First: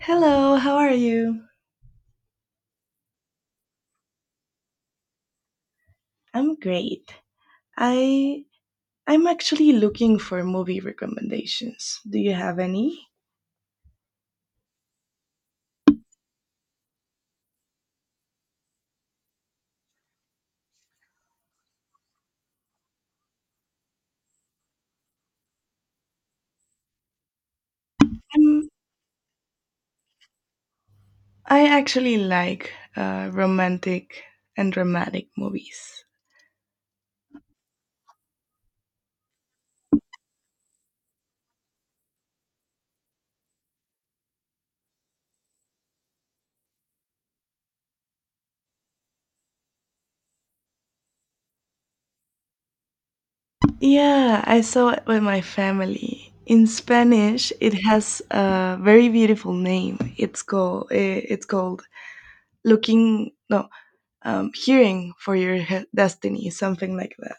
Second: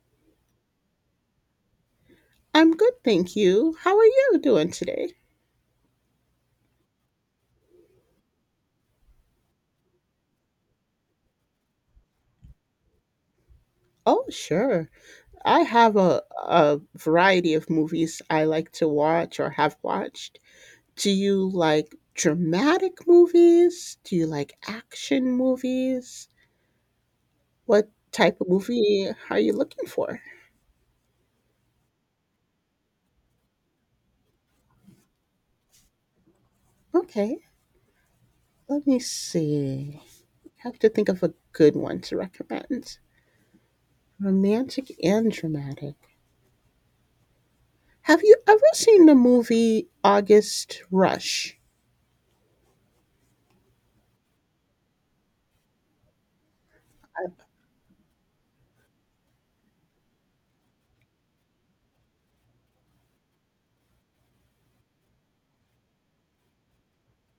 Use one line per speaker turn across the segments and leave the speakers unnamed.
Hello, how are you?
I'm good, thank you. How are you doing today?
I'm great. I I'm actually looking for movie recommendations. Do you have any?
Oh, sure. I have a variety of movies I like to watch or have watched. Do you like dramatic movies? Do you like action movies? What type of
Um,
movie are you looking for?
I actually like romantic and dramatic movies.
Okay, let me see. I have to think of a good one to recommend. Romantic and dramatic. Have you ever seen the movie August Rush?
Yeah, I saw it with my family. In Spanish, it has a very beautiful name. It's called it's called looking no hearing for your destiny, something like that.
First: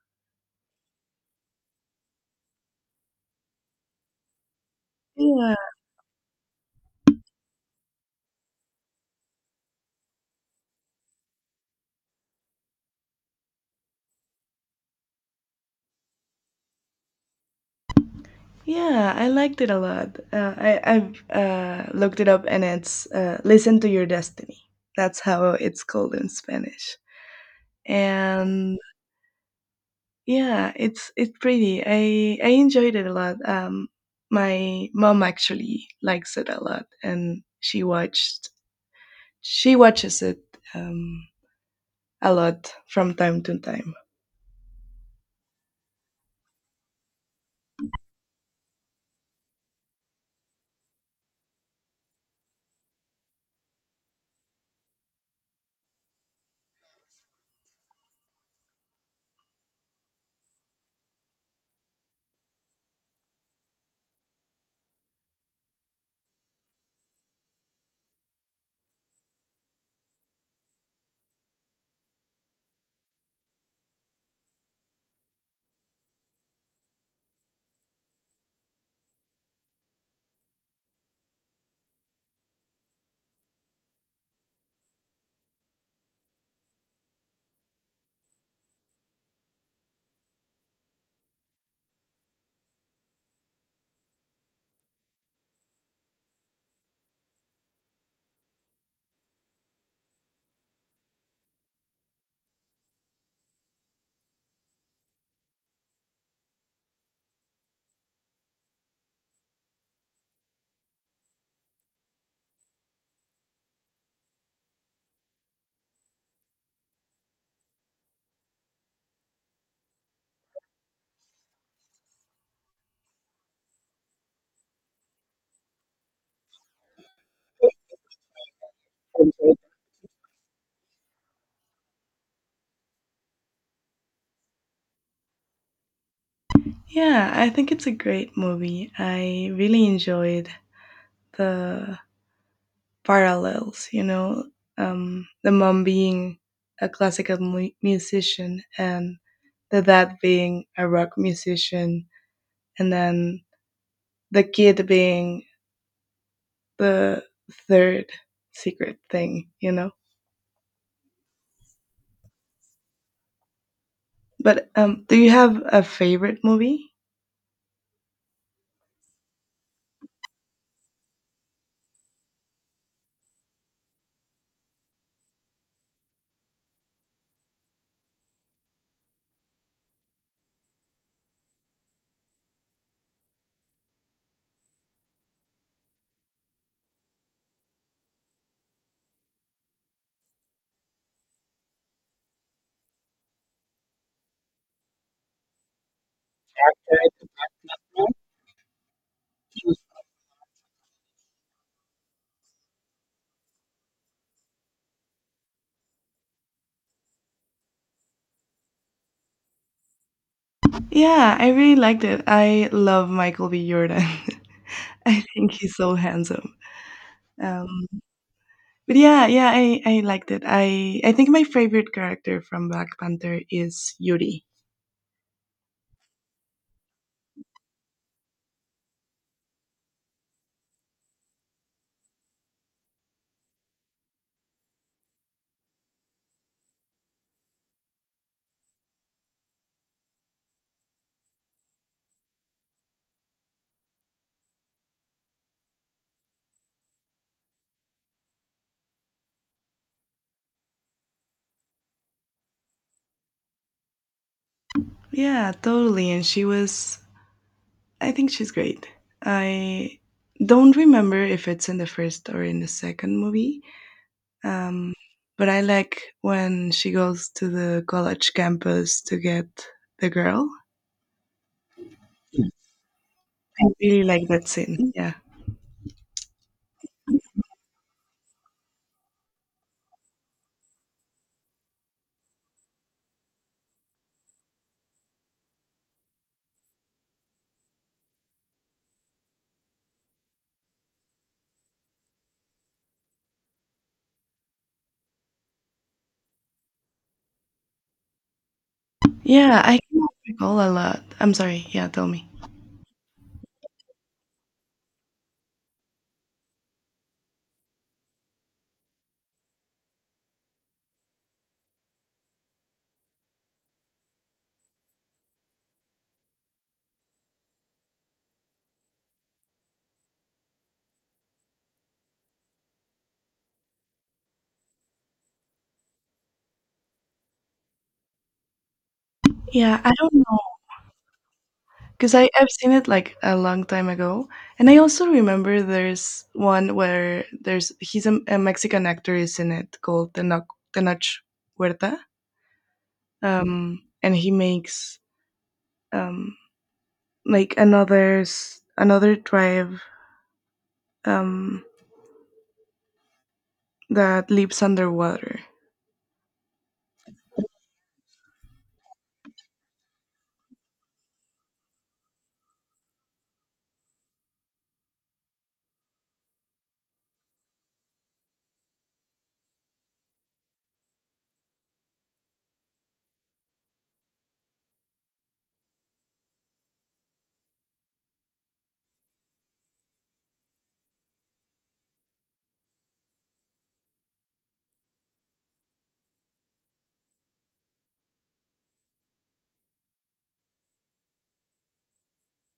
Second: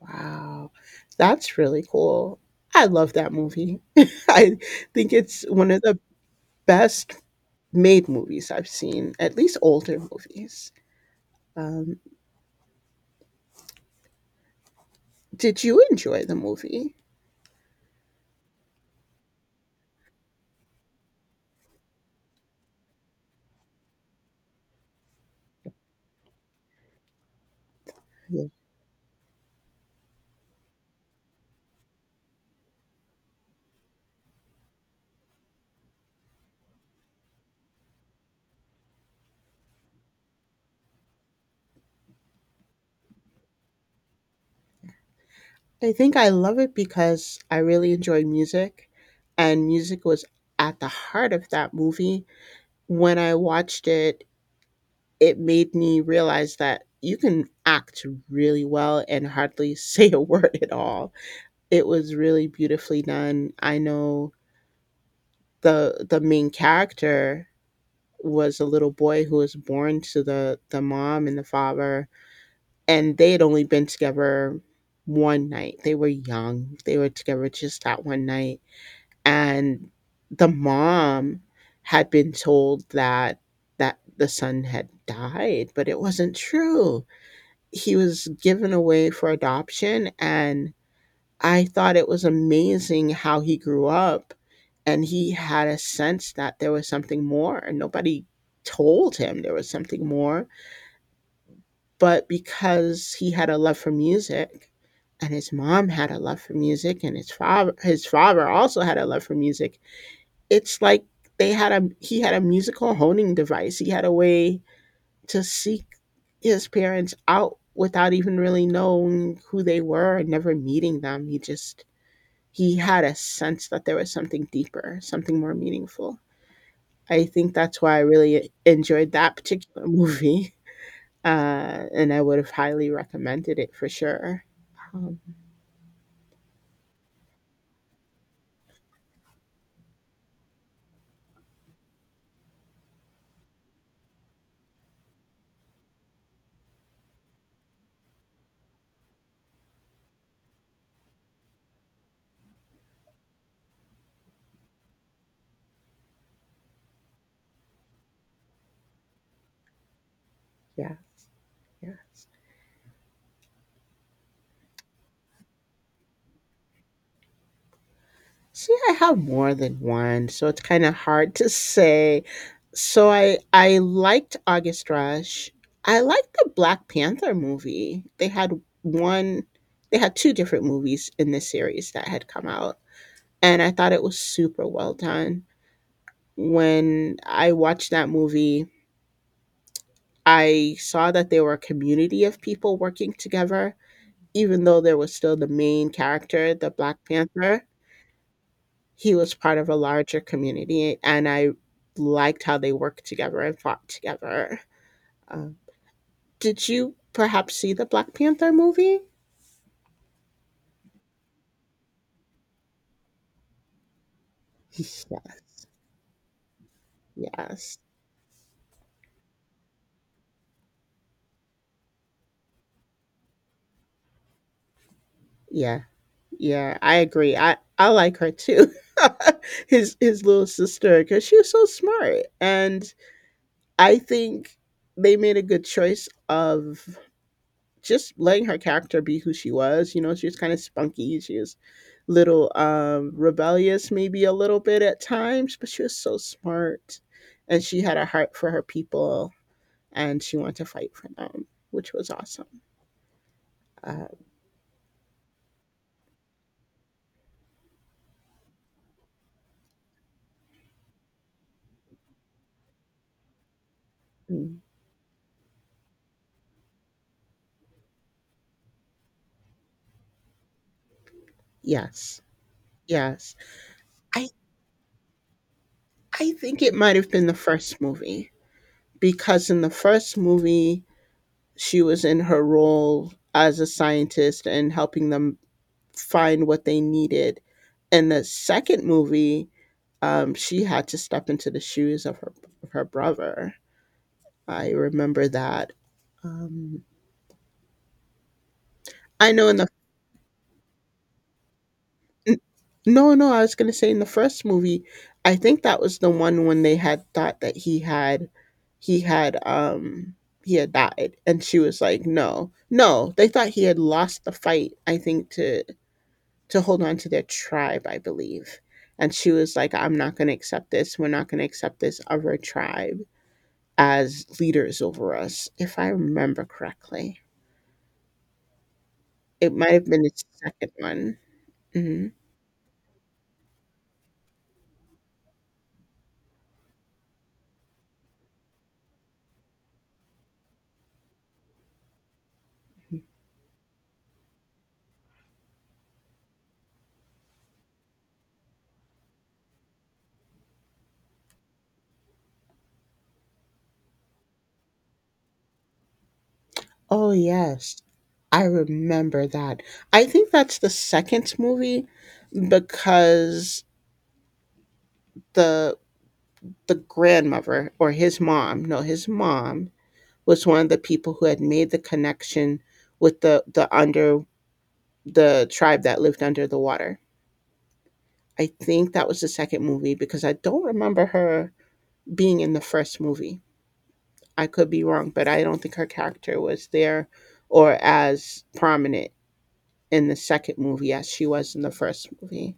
Wow, that's really cool. I love that movie. I think it's
Yeah,
one of the best made movies I've seen, at least older movies. Um, did you enjoy the movie?
yeah, I liked it a lot. I've looked it up, and it's "Listen to Your Destiny." That's how it's called in Spanish.
Yeah.
And yeah, it's pretty. I enjoyed it a lot. My mom actually likes it a lot, and she watches it um, a lot from time to time.
I think I love it because I really enjoy music, and music was at the heart of that movie. When I watched it, it made me realize that you can act really well and hardly say a word at all. It was really beautifully done. I know the main character was a little boy who was born to the mom and the father, and they had only been together one night. They were young. They were together just that one night, and the mom had been told that the son had died, but it wasn't true. He was given away for adoption, and I thought it was amazing how he grew up and he had a sense that there was something more and nobody told him there was something more, but because he had a love for music and his mom had a love for music and his father also had a love for music, it's like they had a he had a musical honing device. He had a way to seek his parents out without even really knowing who they were and never meeting them. He had a sense that there was something deeper, something more meaningful. I think that's why I really enjoyed that particular movie, and I would have highly recommended it for sure. Um,
Yeah, I think it's a great movie. I really enjoyed the parallels, you know, the mom being a classical musician and the dad being a rock musician, and then the kid being the third secret thing, you know.
yes, yes.
But do you have a favorite movie?
See, I have more than one, so it's kind of hard to say. So I liked August Rush. I liked the Black Panther movie. One, they had two different movies in this series that had come out, and I thought it was super well done. When I watched that movie, I saw that there were a community of people working together. Even though there was still the main character, the Black Panther, he was part of a larger community, and I liked how they worked together and fought together. Uh, did you perhaps see the Black Panther movie?
Yeah, I really liked it. I love Michael B. Jordan. I think he's so handsome.
Yeah, yes.
Um, but yeah, yeah, I liked it. I think my favorite character from Black Panther is Yuri.
Yeah, yeah, I agree. I like her too. His little sister, because she was so smart and I think they made a good choice of just letting her character be who she was. You know, she was kind of spunky. She was little rebellious, maybe a little bit at times, but she was so smart, and she had a heart for her people, and she wanted to fight for them, which was awesome. Uh,
Yeah, totally. I think she's great. I don't remember if it's in the first or in the second movie.
mm,
Um, but I like when she goes to the college campus to get the girl.
yes, yes.
I really like
I
that scene. Yeah.
I think it might have been the first movie because in the first movie she was in her role as a scientist and helping them find what they needed. In the second movie, she had to step into the shoes of her brother. I remember that. Um, I know in
Yeah,
the
I cannot recall a lot. I'm sorry. Yeah, tell me.
n- No, no, I was gonna say in the first movie, I think that was the one when they had thought that he had um he had died, and she was like, no, no, they thought he had lost the fight. I think to hold on to their tribe, I believe. And she was like, I'm not going to accept this. We're not going to accept this other tribe as leaders over us, if I remember correctly. It might
Yeah,
have
I
been the
don't know.
second one. Hmm.
Because I've seen it like a long time ago, and I also remember there's one where there's he's a Mexican actor is in it called Tenoch Huerta, and he makes um, like another another tribe um, that lives underwater.
Oh, yes. I remember that. I think that's the second movie because the the grandmother or his mom, no, his mom was one of the people who had made the connection with the tribe that lived under the water. I think that was the second movie because I don't remember her being in the first movie. I could be wrong, but I don't think her character was there or as prominent in the second movie as she was in the first movie.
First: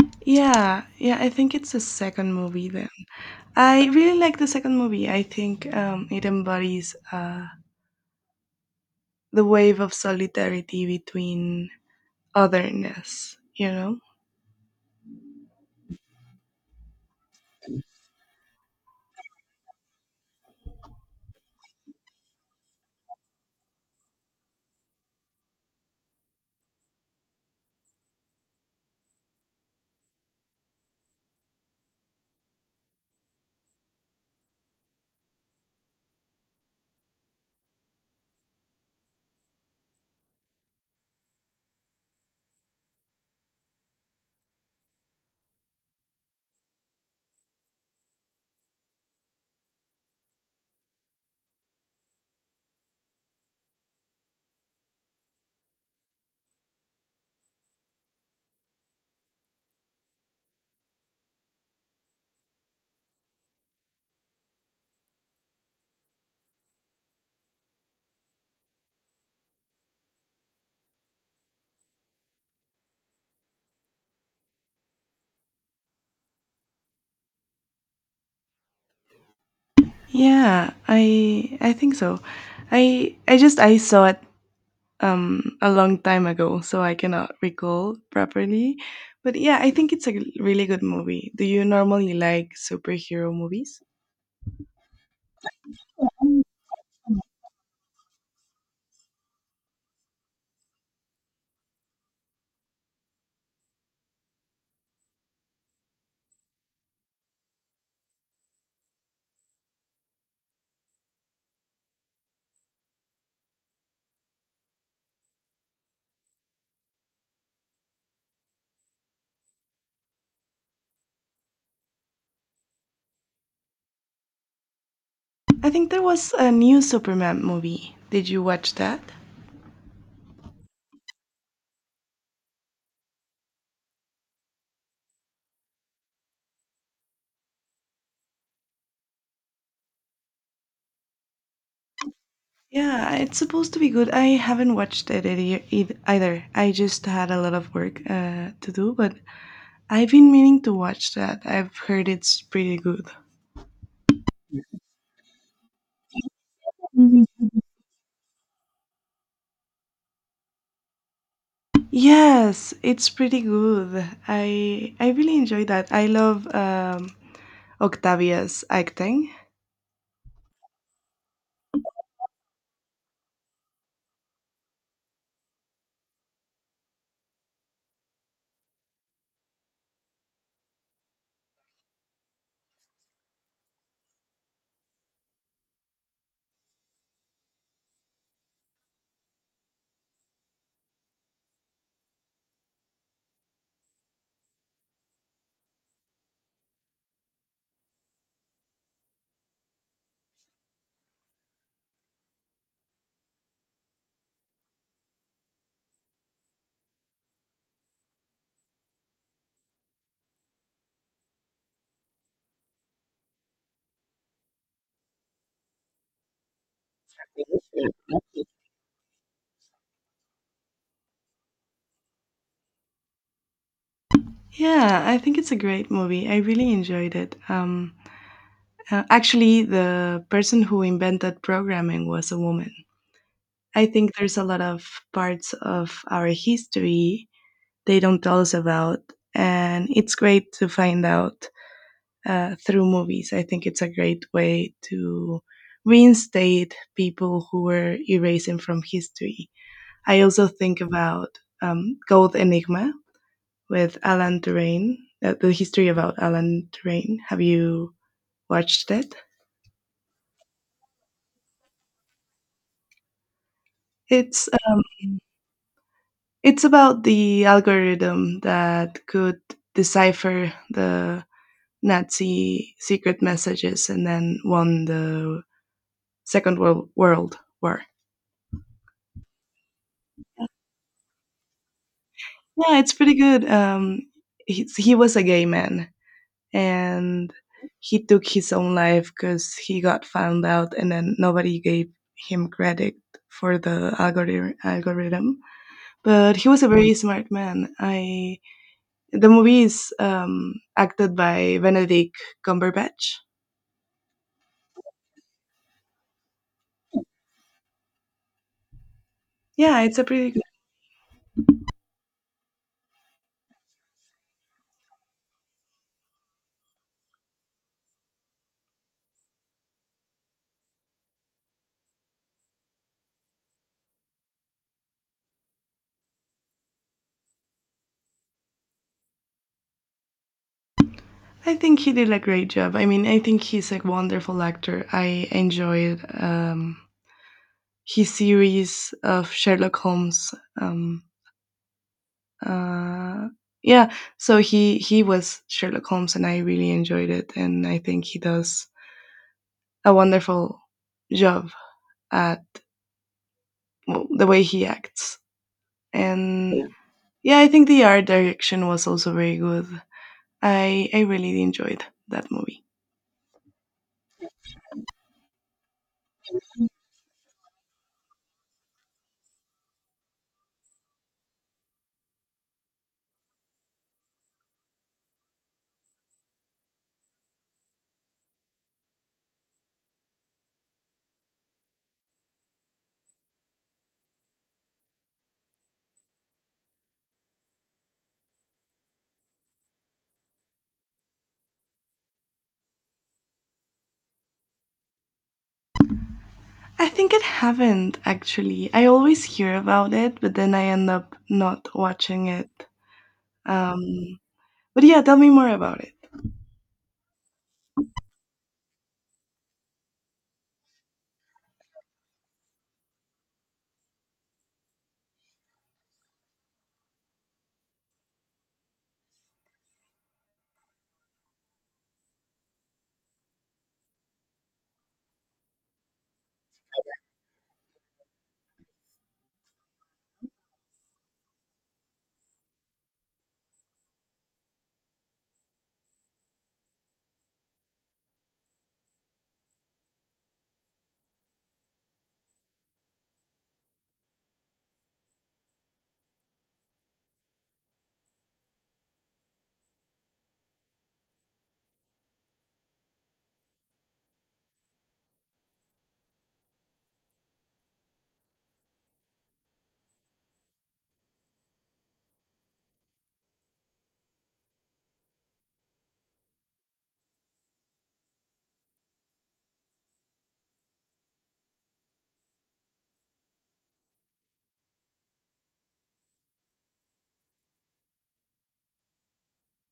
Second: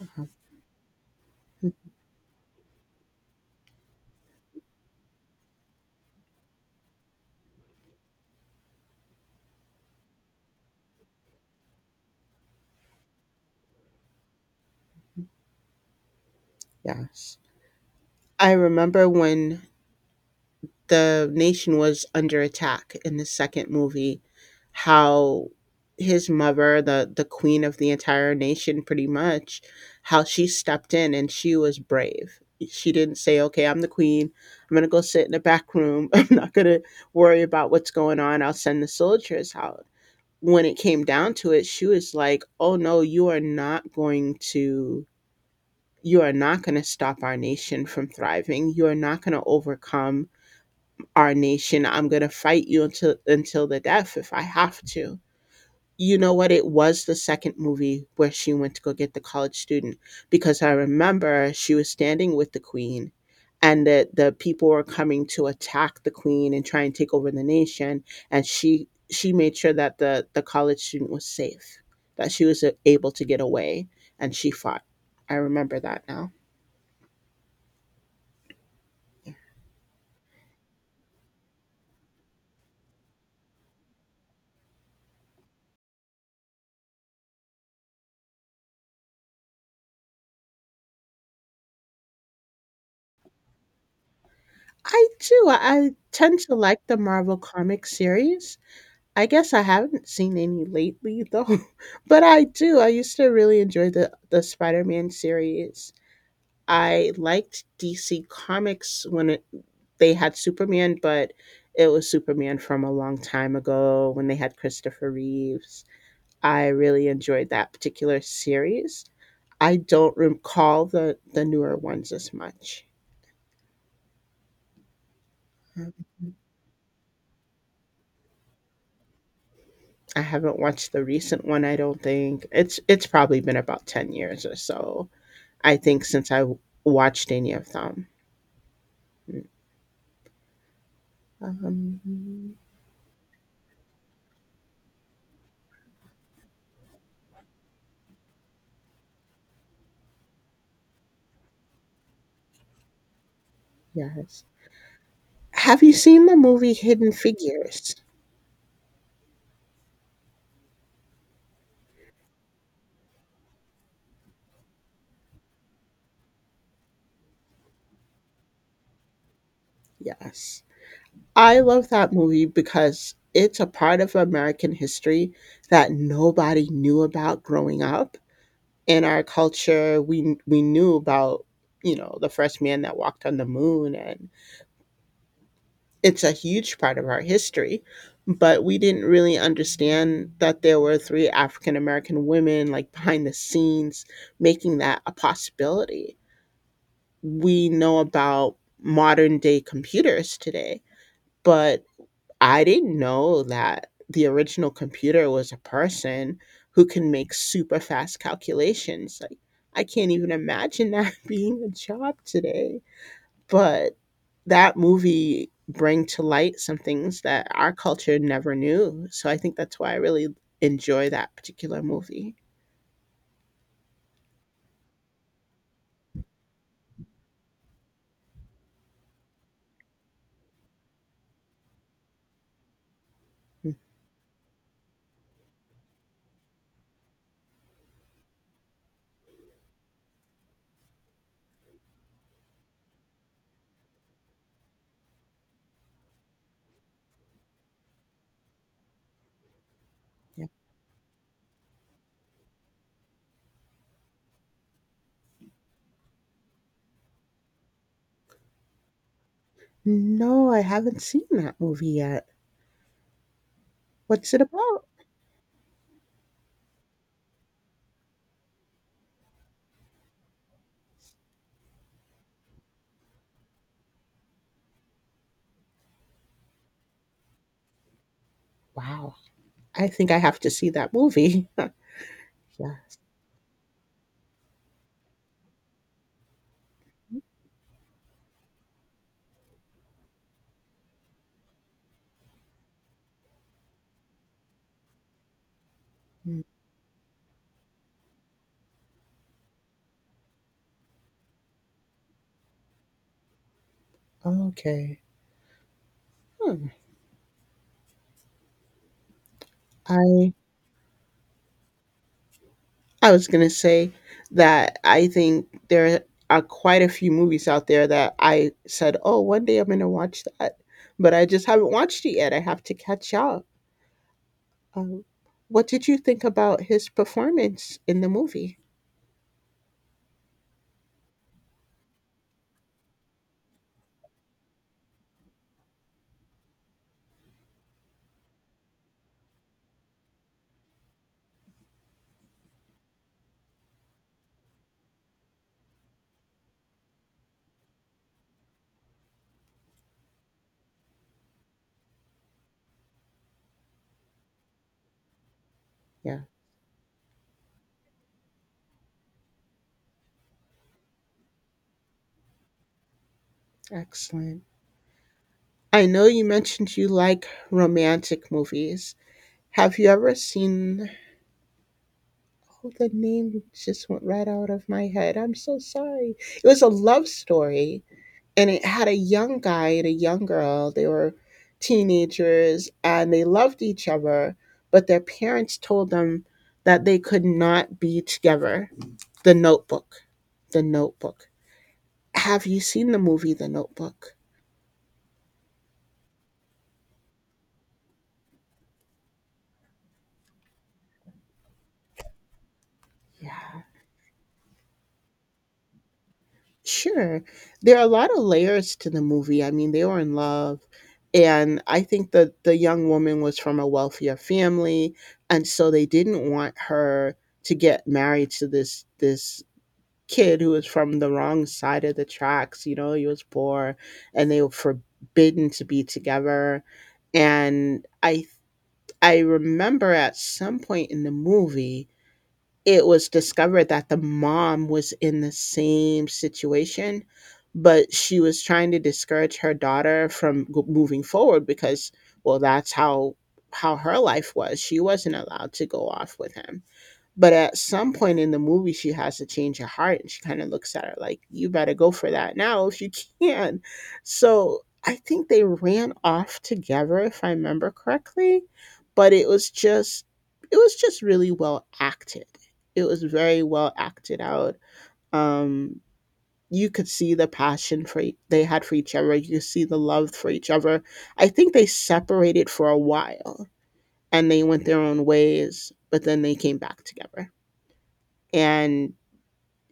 Mhm.
Yeah, yeah, I think it's the second movie then. I really like the second movie. I think it embodies the wave of solidarity between otherness, you know?
Yes. I remember when the nation was under attack in the second movie, how his mother, the queen of the entire nation pretty much, how she stepped in and she was brave. She didn't say, okay, I'm the queen, I'm going to go sit in the back room, I'm not going to worry about what's going on, I'll send the soldiers out. When it came down to it, she was like, oh no, you are not going to you are not going to stop our nation from thriving. You are not going to overcome our nation. I'm going to fight you until the death if I have to. You know what? It was the second movie where she went to go get the college student, because I remember she was standing with the queen and the people were coming to attack the queen and try and take over the nation, and she made sure that the college student was safe, that she was able to get away, and she fought. I remember that now.
Yeah, I think so. I saw it a long time ago, so I cannot recall properly. But yeah, I think it's a really good movie. Do you normally like superhero movies?
I do. I tend to like the Marvel comic series. I guess I haven't seen any lately though, but I do. I used to really enjoy the Spider-Man series. I liked DC Comics they had Superman, but it was Superman from a long time ago when they had Christopher Reeves. I really enjoyed that particular series. I don't recall the newer ones as much.
I think there was
Mhm.
a new Superman movie. Did you watch that?
I haven't watched the recent one, I don't think. It's probably been about 10 years or so. I think since I watched any of them. Um,
Yeah, it's supposed to be good. I haven't watched it either. I just had a lot of work to do, but I've been meaning to watch that. I've heard it's pretty good.
yes. Have you seen the movie Hidden Figures?
Yes, it's pretty good. I really enjoy that. I love Octavia's acting.
Yes. I love that movie because it's a part of American history that nobody knew about growing up. In our culture, we knew about, you know, the first man that walked on the moon. And it's a huge part of our history, but we didn't really understand that there were three African American women like behind the scenes making that a possibility. We know about modern day computers today, but I didn't know that the original computer was a person who can make super fast calculations. Like, I can't even imagine that being a job today. But that movie bring to light some things that our
Yeah.
culture never knew, so I think that's why I really enjoy that particular movie.
Yeah, I think it's a great movie. I really enjoyed it. Actually, the person who invented programming was a woman.
Mm,
I think there's a lot of parts of our history they don't tell us about, and it's great to find out through movies. I think it's a great way to reinstate people who were erasing from history. I also
yeah.
think about Gold Enigma with Alan Turing, the history about Alan Turing. Have you watched it?
No, I haven't seen that movie yet. What's it
It's uh,
about?
it's about the algorithm that could decipher the Nazi secret messages and then won the Second World War.
Wow. I think I have to see that movie. Yeah.
Yeah, it's pretty good. He was a gay man, and he took his own life because he got found out, and then nobody gave him credit for the algorithm. But
Mm,
he was a very smart man. I the movie is acted by Benedict Cumberbatch.
okay. Hmm.
Yeah, it's a pretty.
I
Good,
I was gonna say that I think there are quite a few movies out there that I said, "Oh, one day I'm gonna watch that," but I just haven't watched it yet. I have to catch up. Um, what did you think about his performance in the movie?
I think he did a great job. I mean, I think he's a wonderful actor. I enjoyed his series of Sherlock Holmes. Um, Uh, yeah, so he was Sherlock Holmes, and I really enjoyed it, and I think he does a wonderful job at well, the way he acts.
Yeah,
And yeah, yeah, I think the art direction was also very good. I really enjoyed that movie.
excellent. I know you mentioned you like romantic movies. Have you ever seen? Oh, the name just went right out of my head. I'm so sorry. It was a love story and it had a young guy and a young girl. They were teenagers and they loved each other, but their parents told them that they could not be together. The Notebook. The Notebook. Have you seen the movie The Notebook?
I think it haven't actually. I always hear about it, but then I end up not watching it.
Yeah.
Um, but yeah, tell me more about it.
Sure. There are a lot of layers to the movie. I mean, they were in love. And I think that the young woman was from a wealthier family. And so they didn't want her to get married to this kid who was from the wrong side of the tracks, he was poor and they were forbidden to be together. And I remember at some point in the movie it was discovered that the mom was in the same situation, but she was trying to discourage her daughter from moving forward because, well, that's how her life was. She wasn't allowed to go off with him, but at some point in the movie, she has to change her heart, and she kind of looks at her like, "You better go for that now if you can." So I think they ran off together, if I remember correctly. But it was just, really well acted. It was very well acted out. Um, you could see the passion they had for each other. You could see the love for each other. I think they separated for a while and they went their own ways, but then they came back together and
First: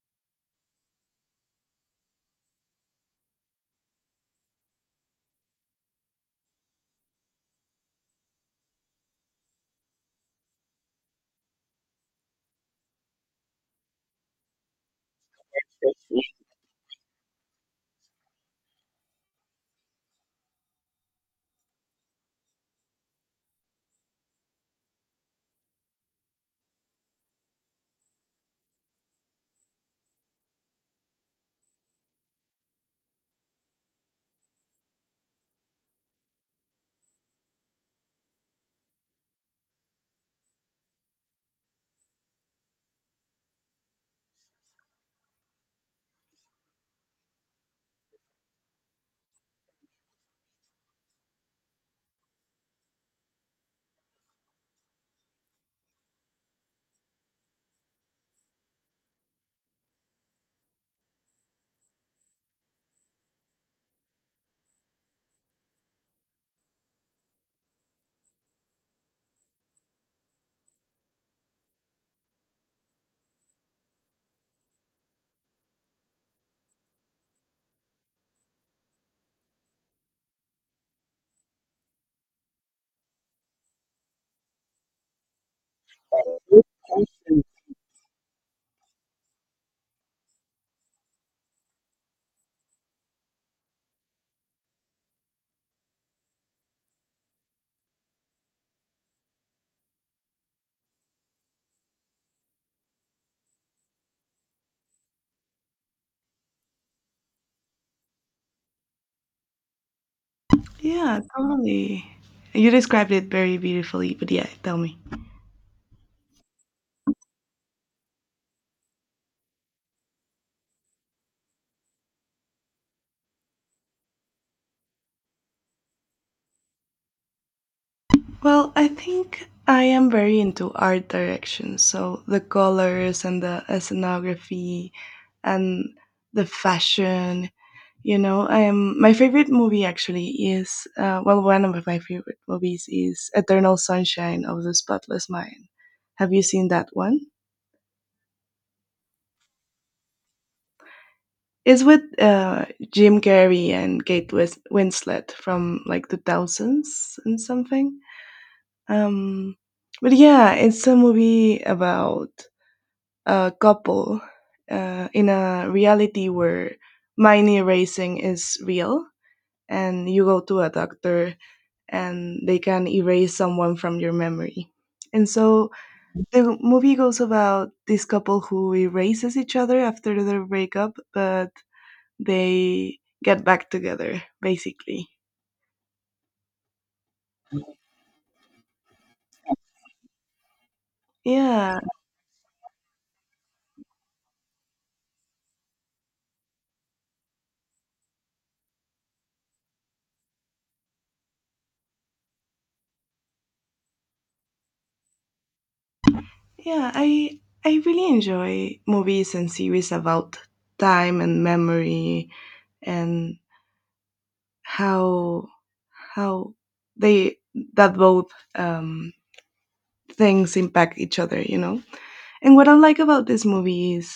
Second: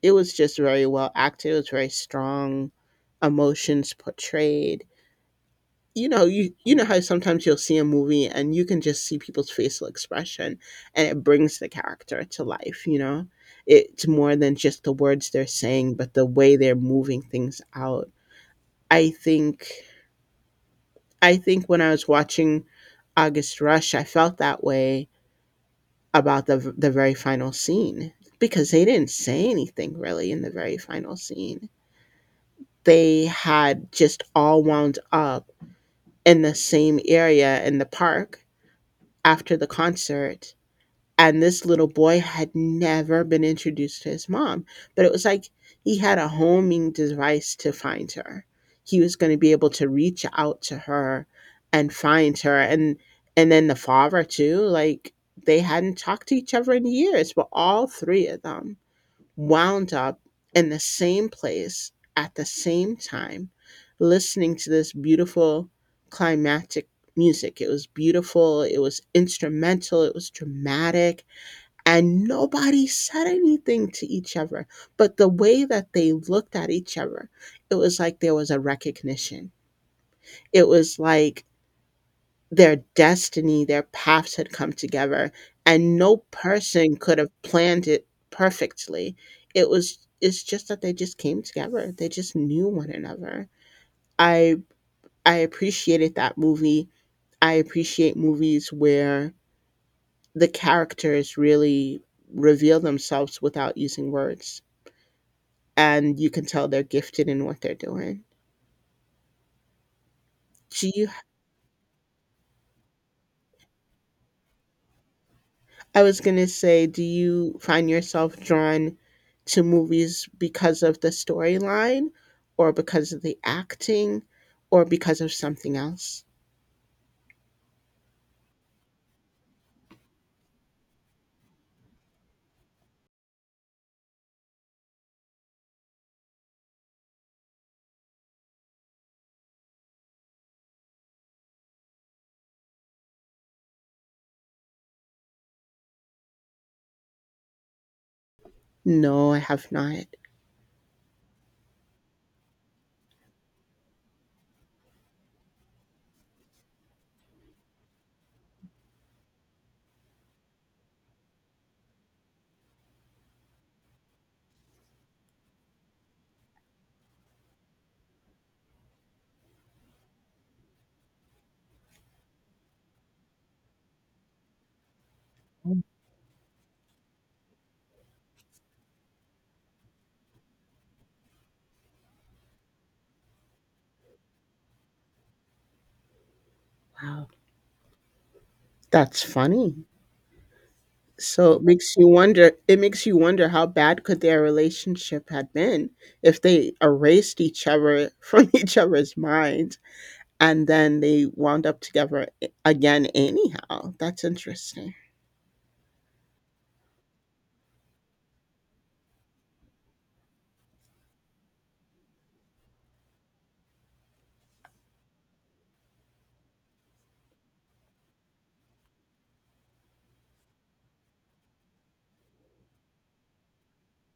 it was just very well acted. It was very strong emotions portrayed. You know how sometimes you'll see a movie and you can just see people's facial expression, and it brings the character to life, you know? It's more than just the words they're saying, but the way they're moving things out. I think I think when I was watching August Rush, I felt that way about the very final scene, because they didn't say anything really in the very final scene. They had just all wound up in the same area in the park after the concert. And this little boy had never been introduced to his mom, but it was like he had a homing device to find her. He was going to be able to reach out to her and find her. And then the father too, like, they hadn't talked to each other in years, but all three of them wound up in the same place at the same time listening to this beautiful climatic music. It was beautiful, it was instrumental, it was dramatic, and nobody said anything to each other. But the way that they looked at each other, it was like there was a recognition. It was like their destiny, their paths had come together, and no person could have planned it perfectly. It's just that they just came together. They just knew one another. I I appreciated that movie. I appreciate movies where the characters really reveal themselves without using words, and you can tell they're gifted in what they're doing. Do you
Yeah, totally. You described it very beautifully, but yeah, tell me.
I was gonna say, do you find yourself drawn to movies because of the storyline, or because of the acting, or because of something else?
Well, I think I am very into art direction, so the colors and the scenography and the fashion. You know, I am my favorite movie actually is well, one of my favorite movies is Eternal Sunshine of the Spotless Mind. Have you seen that one?
No, I have not.
It's with Jim Carrey and Kate Winslet from like the thousands and something. Um, but yeah, it's a movie about a couple in a reality where money erasing is real, and you go to a doctor and they can erase someone from your memory. And so
Oh,
the movie goes about this couple who erases each other after their breakup, but they get back together basically.
wow. That's funny. So it
Yeah,
makes you wonder. It makes you wonder how bad could their relationship had been if they erased each other from each other's minds, and then they wound up together again anyhow. That's interesting.
yeah, i really enjoy movies and series about time and memory and how how they that both things impact each other, you know. And what I like about this movie is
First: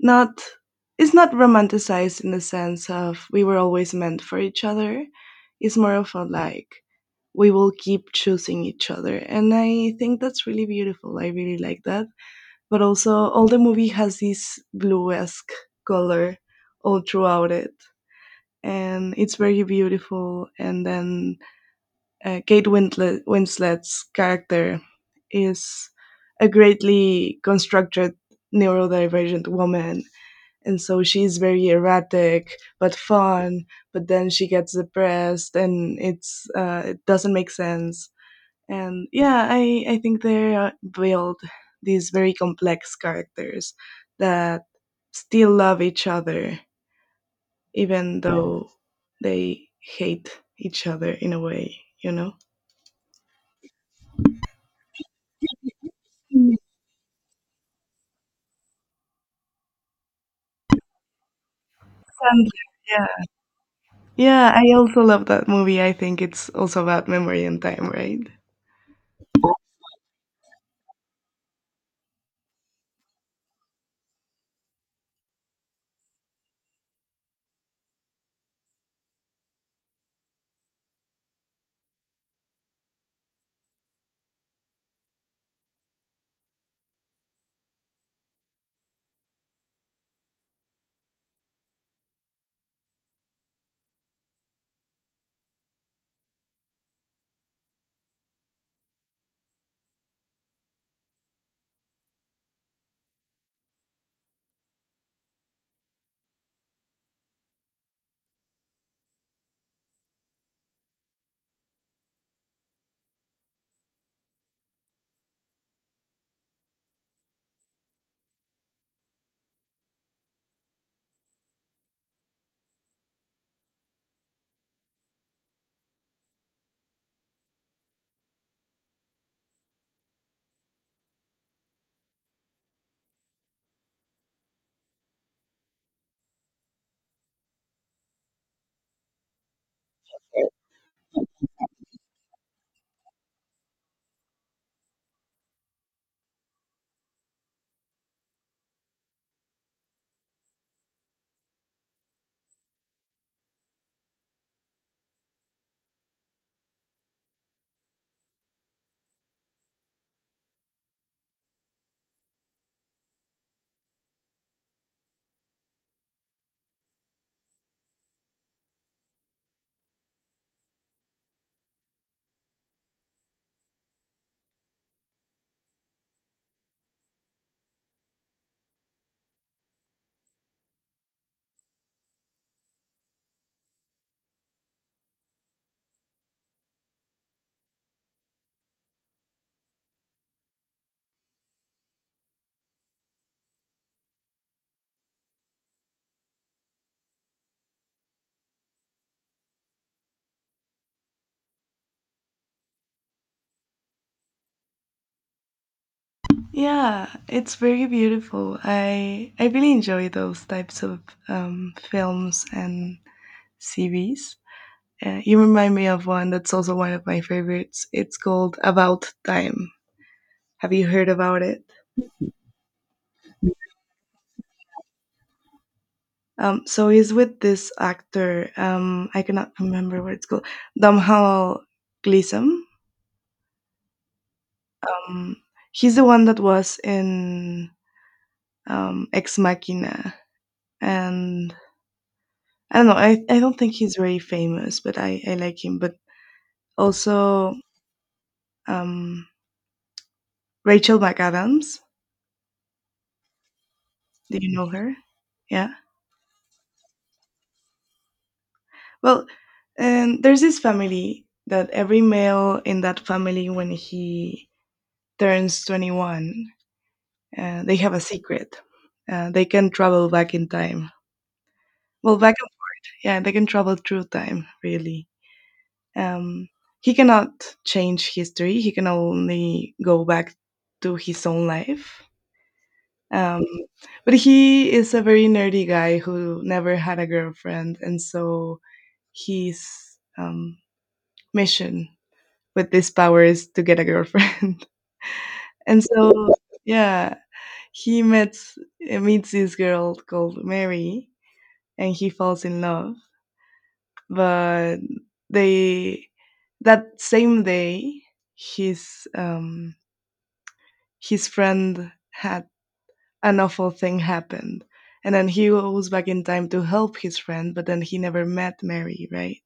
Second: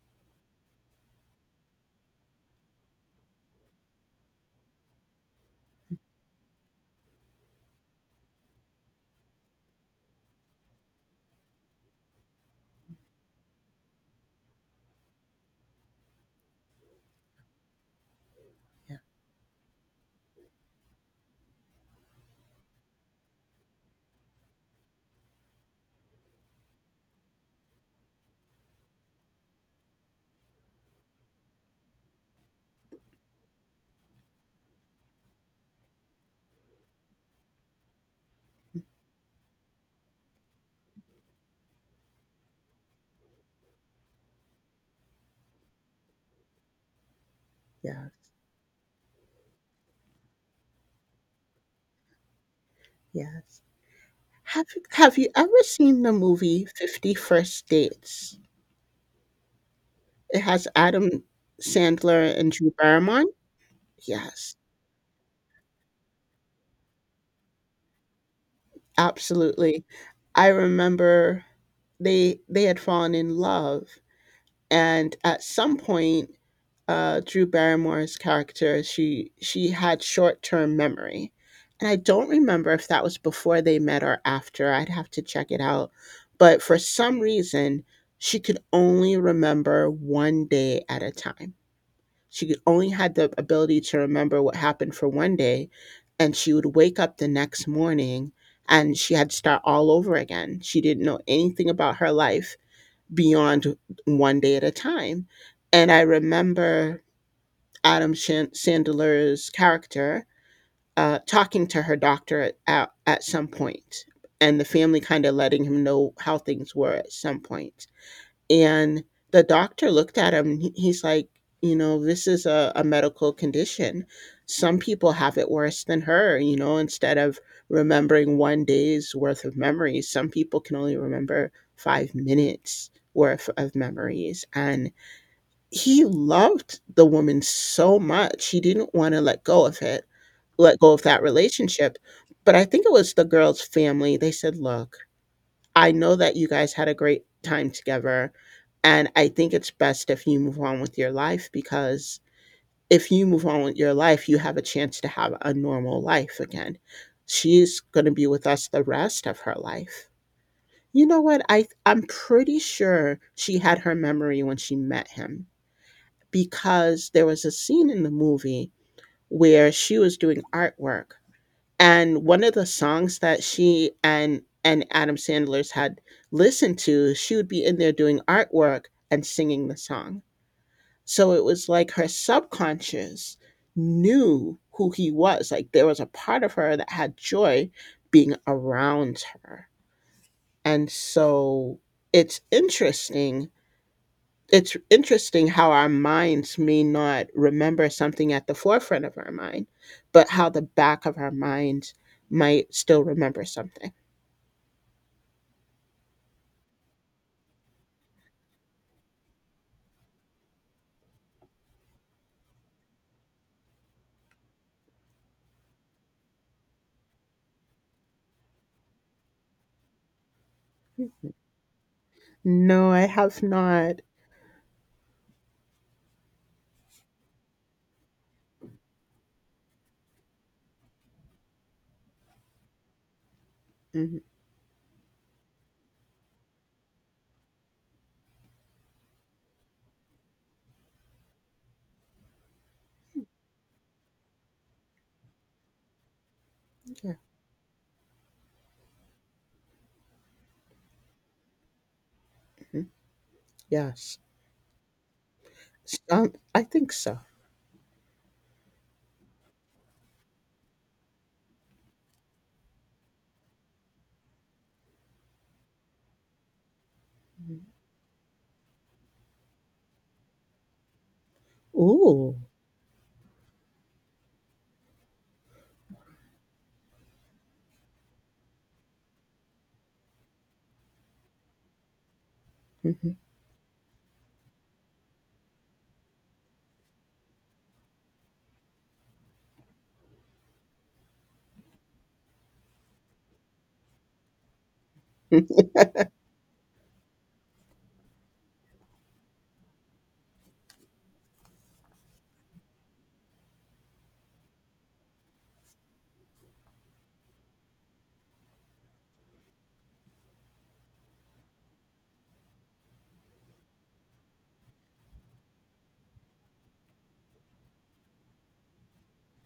not it's not romanticized in the sense of we were always meant for each other. It's more of a like we will keep choosing each other. And I think that's really beautiful. I really like that. But also all the movie has this blue-esque color all throughout it.
Yeah.
And it's very beautiful. And then Winslet's character is a greatly constructed neurodivergent woman, and so she's very erratic but fun, but then she gets depressed and it's it doesn't make sense. And yeah, i think they build these very complex characters that still love each other
Yeah.
even though they hate each other in a way, you know.
Yes. Have you ever seen the
Mm,
movie 50 First Dates? It has Adam Sandler and
Sandler,
Drew
yeah,
Barrymore?
yeah,
Yes,
I also love that movie. I think it's also about memory and time, right?
absolutely. I remember they had fallen in love, and at some point Drew Barrymore's character, she had short term memory, and I don't remember if that was before they met or after. I'd have to check it out, but for some reason, she could only remember one day at a time. She could only had the ability to remember what happened for one day, and she would wake up the next morning, and she had to start all over again. She didn't know anything about her life beyond one day at a time. And I remember Adam Sandler's character talking to her doctor at some point, and the family kind of letting him know how things were at some point. And the doctor looked at him, and he's like, this is a medical condition. Some people have it worse than her, instead of remembering one day's worth of memories, some people can only remember 5 minutes worth of memories. And he loved the woman so much. He didn't wanna let go of that relationship. But I think it was the girl's family. They said, "Look, I know that you guys had a great time together, and I think it's best if you move on with your life, because if you move on with your life, you have a chance to have a normal life again. She's gonna be with us the rest of her life." You know what? I'm pretty sure she had her memory when she met him, because there was a scene in the movie where she was doing artwork, and one of the songs that she and Adam Sandler's had listened to, she would be in there doing artwork and singing the song. So it was like her subconscious knew who he was. Like, there was a part of her that had joy being around her. And so it's interesting it's interesting how our minds may not remember something at the forefront of our mind, but how the back of our minds might still remember something.
Yeah, it's very beautiful. I really enjoy those types of films and series. You remind me of one that's also one of my favorites. It's called About Time. Have you heard
Mhm.
about it?
No, I have not.
So he's with this actor. I cannot remember what it's called. Damhal Gleeson.
Mhm.
Um, he's the one that was in Ex Machina, and I don't know. I don't think he's very famous, but I like him. But
Yeah.
also um, Rachel McAdams.
Mhm. Yes.
Do you know her? Yeah.
I think so.
Well, and there's this family that every male in that family, when he turns 21,
Mhm.
uh, they have a secret. They can travel back in time. Well,
Ooh.
yeah, they can travel through time, really. Um, he cannot change history. He can only go back to his own life.
Mhm.
Um, but he is a very nerdy guy who never had a girlfriend, and so his um, mission with this power is to get a girlfriend. And so, yeah, he meets meets this girl called Mary, and he falls in love. But they that same day, his um, his friend had an awful thing happened, and then he was back in time to help his friend, but then he never met Mary, right?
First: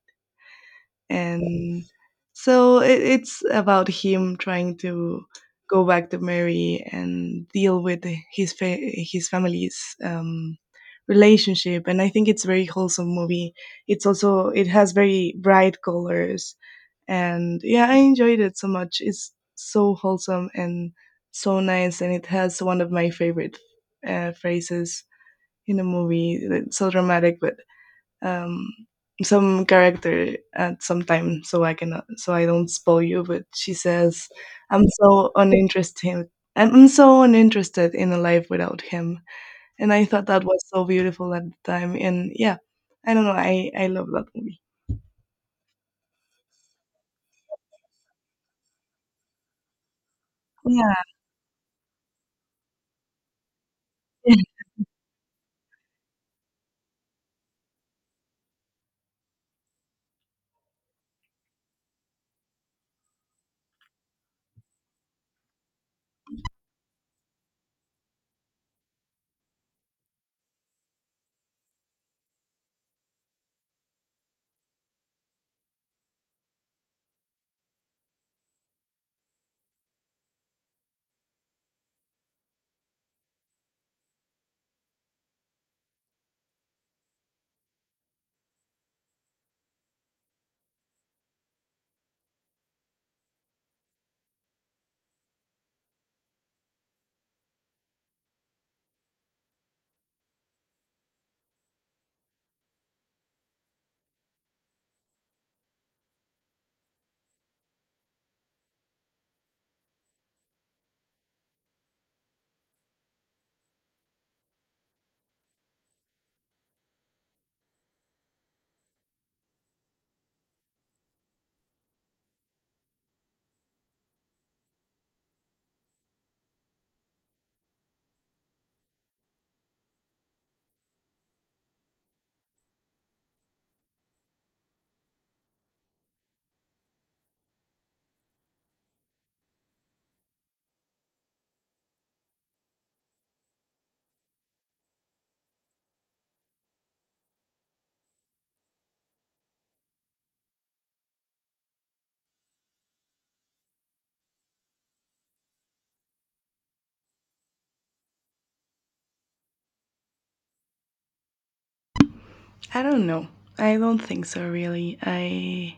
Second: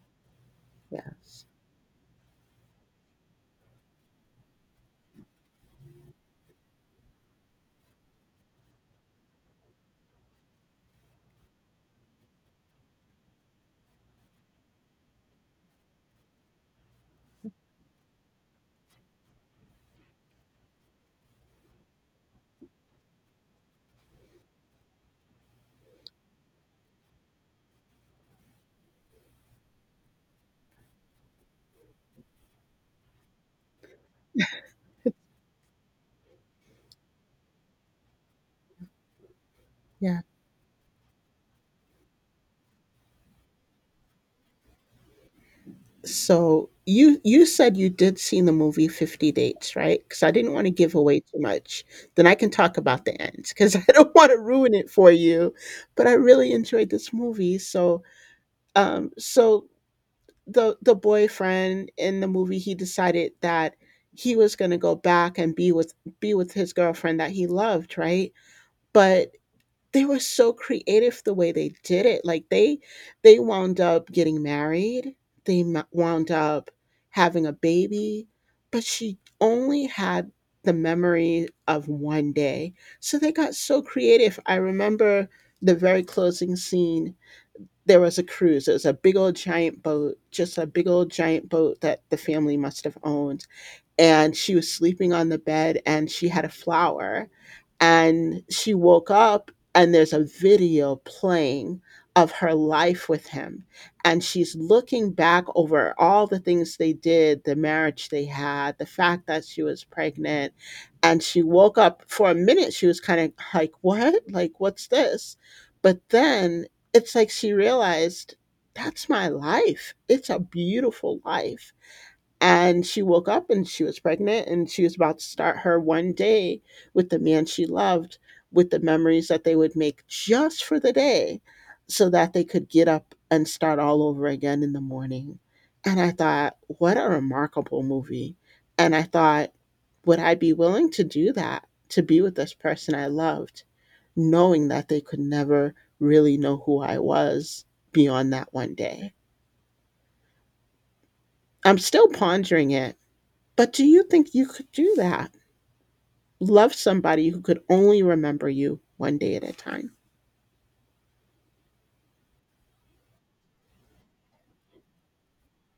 Yes.
And so it's about him trying to go back to Mary and deal with his his family's relationship. And I think it's a very wholesome movie. It's also it has very bright colors, and yeah, I enjoyed it so much. It's so wholesome and so nice, and it has one of my favorite phrases in a movie. It's so dramatic, but um, some character at some time so I can so I don't spoil you. But she says, "I'm so uninterested. I'm so uninterested in a life without him." And I
Yes.
thought that was so beautiful at the time. And yeah, I don't know. I love that movie.
So you said you did see the movie 50 Dates, right? Because I didn't want to
Yeah,
give away too much. Then I can talk about the end, because I don't want to ruin it for you. But I really enjoyed this movie. So the boyfriend in the movie, he decided that he was going to go back and be with his girlfriend that he loved, right? But they were so creative the way they did it. Like, they wound up getting married. They wound up having a baby, but she only had the memory of one day. So they got so creative. I remember the very closing scene. There was a cruise. It was a big old giant boat, just a big old giant boat that the family must have owned. And she was sleeping on the bed, and she had a flower, and she woke up, and there's a video playing of her life with him, and she's looking back over all the things they did, the marriage they had, the fact that she was pregnant. And she woke up for a minute, she was kind of like, what, like, what's this? But then it's like she realized, that's my life, it's a beautiful life. And she woke up, and she was pregnant, and she was about to start her one day with the man she loved, with the memories that they would make just for the day, so that they could get up and start all over again in the morning. And I thought, what a remarkable movie. And I thought, would I be willing to do that, to be with this person I loved, knowing that they could never really know who I was beyond that one day? I'm still pondering it, but do you think you could do that? Love somebody who could only remember you one day at a time.
I don't know. I don't think so. Really, I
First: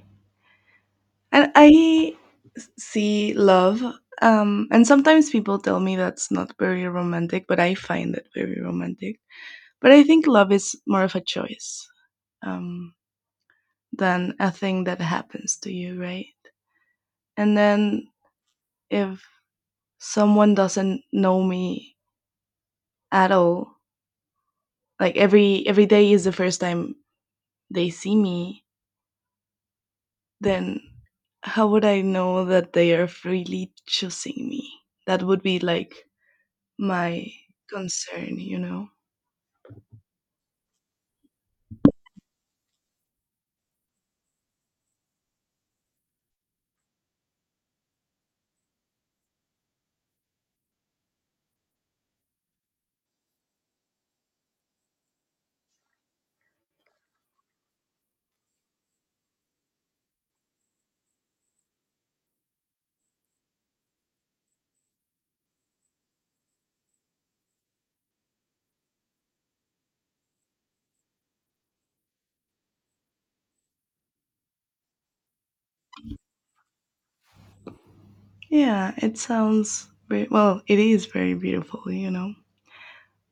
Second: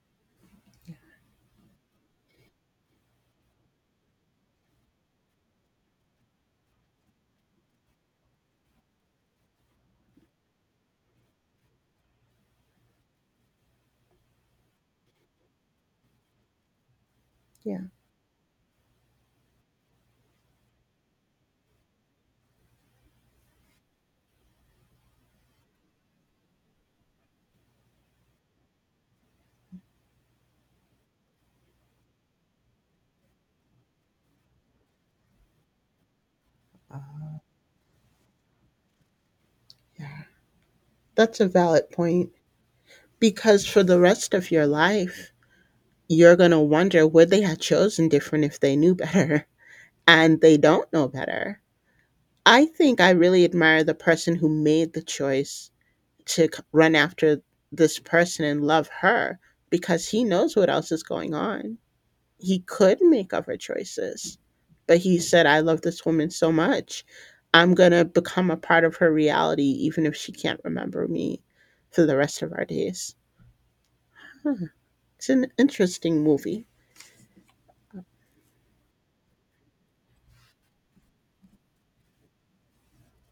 and I see love. And sometimes people tell me that's not very romantic, but I find it very romantic. But I think love is more of a choice, um, than a thing that happens to you, right? And
Yeah.
then if someone doesn't know me at all, like every day is the first time they see me, then how would I know that they are freely choosing me? That would be like my
Uh,
concern, you know?
Yeah. That's a valid point, because for the rest of your life, you're going to wonder would they have chosen different if they knew better and they don't know better. I think I really admire the person who made the choice to run after this person and love her, because he knows what else is going on, he could make other choices, but he said, I love this woman so much. I'm going to become a part of her reality, even if she can't remember me for the rest of our days. Huh. It's an interesting movie.
Yeah, it sounds very, well, it is very beautiful, you know?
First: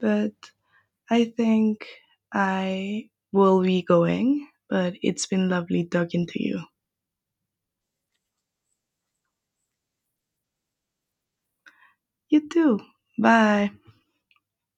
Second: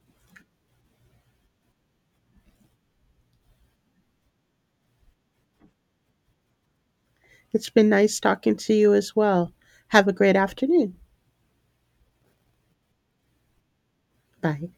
But I think I will be going, but it's been lovely talking to you.
It's been nice talking to you as well. Have a great afternoon.
You too. Bye.
Bye.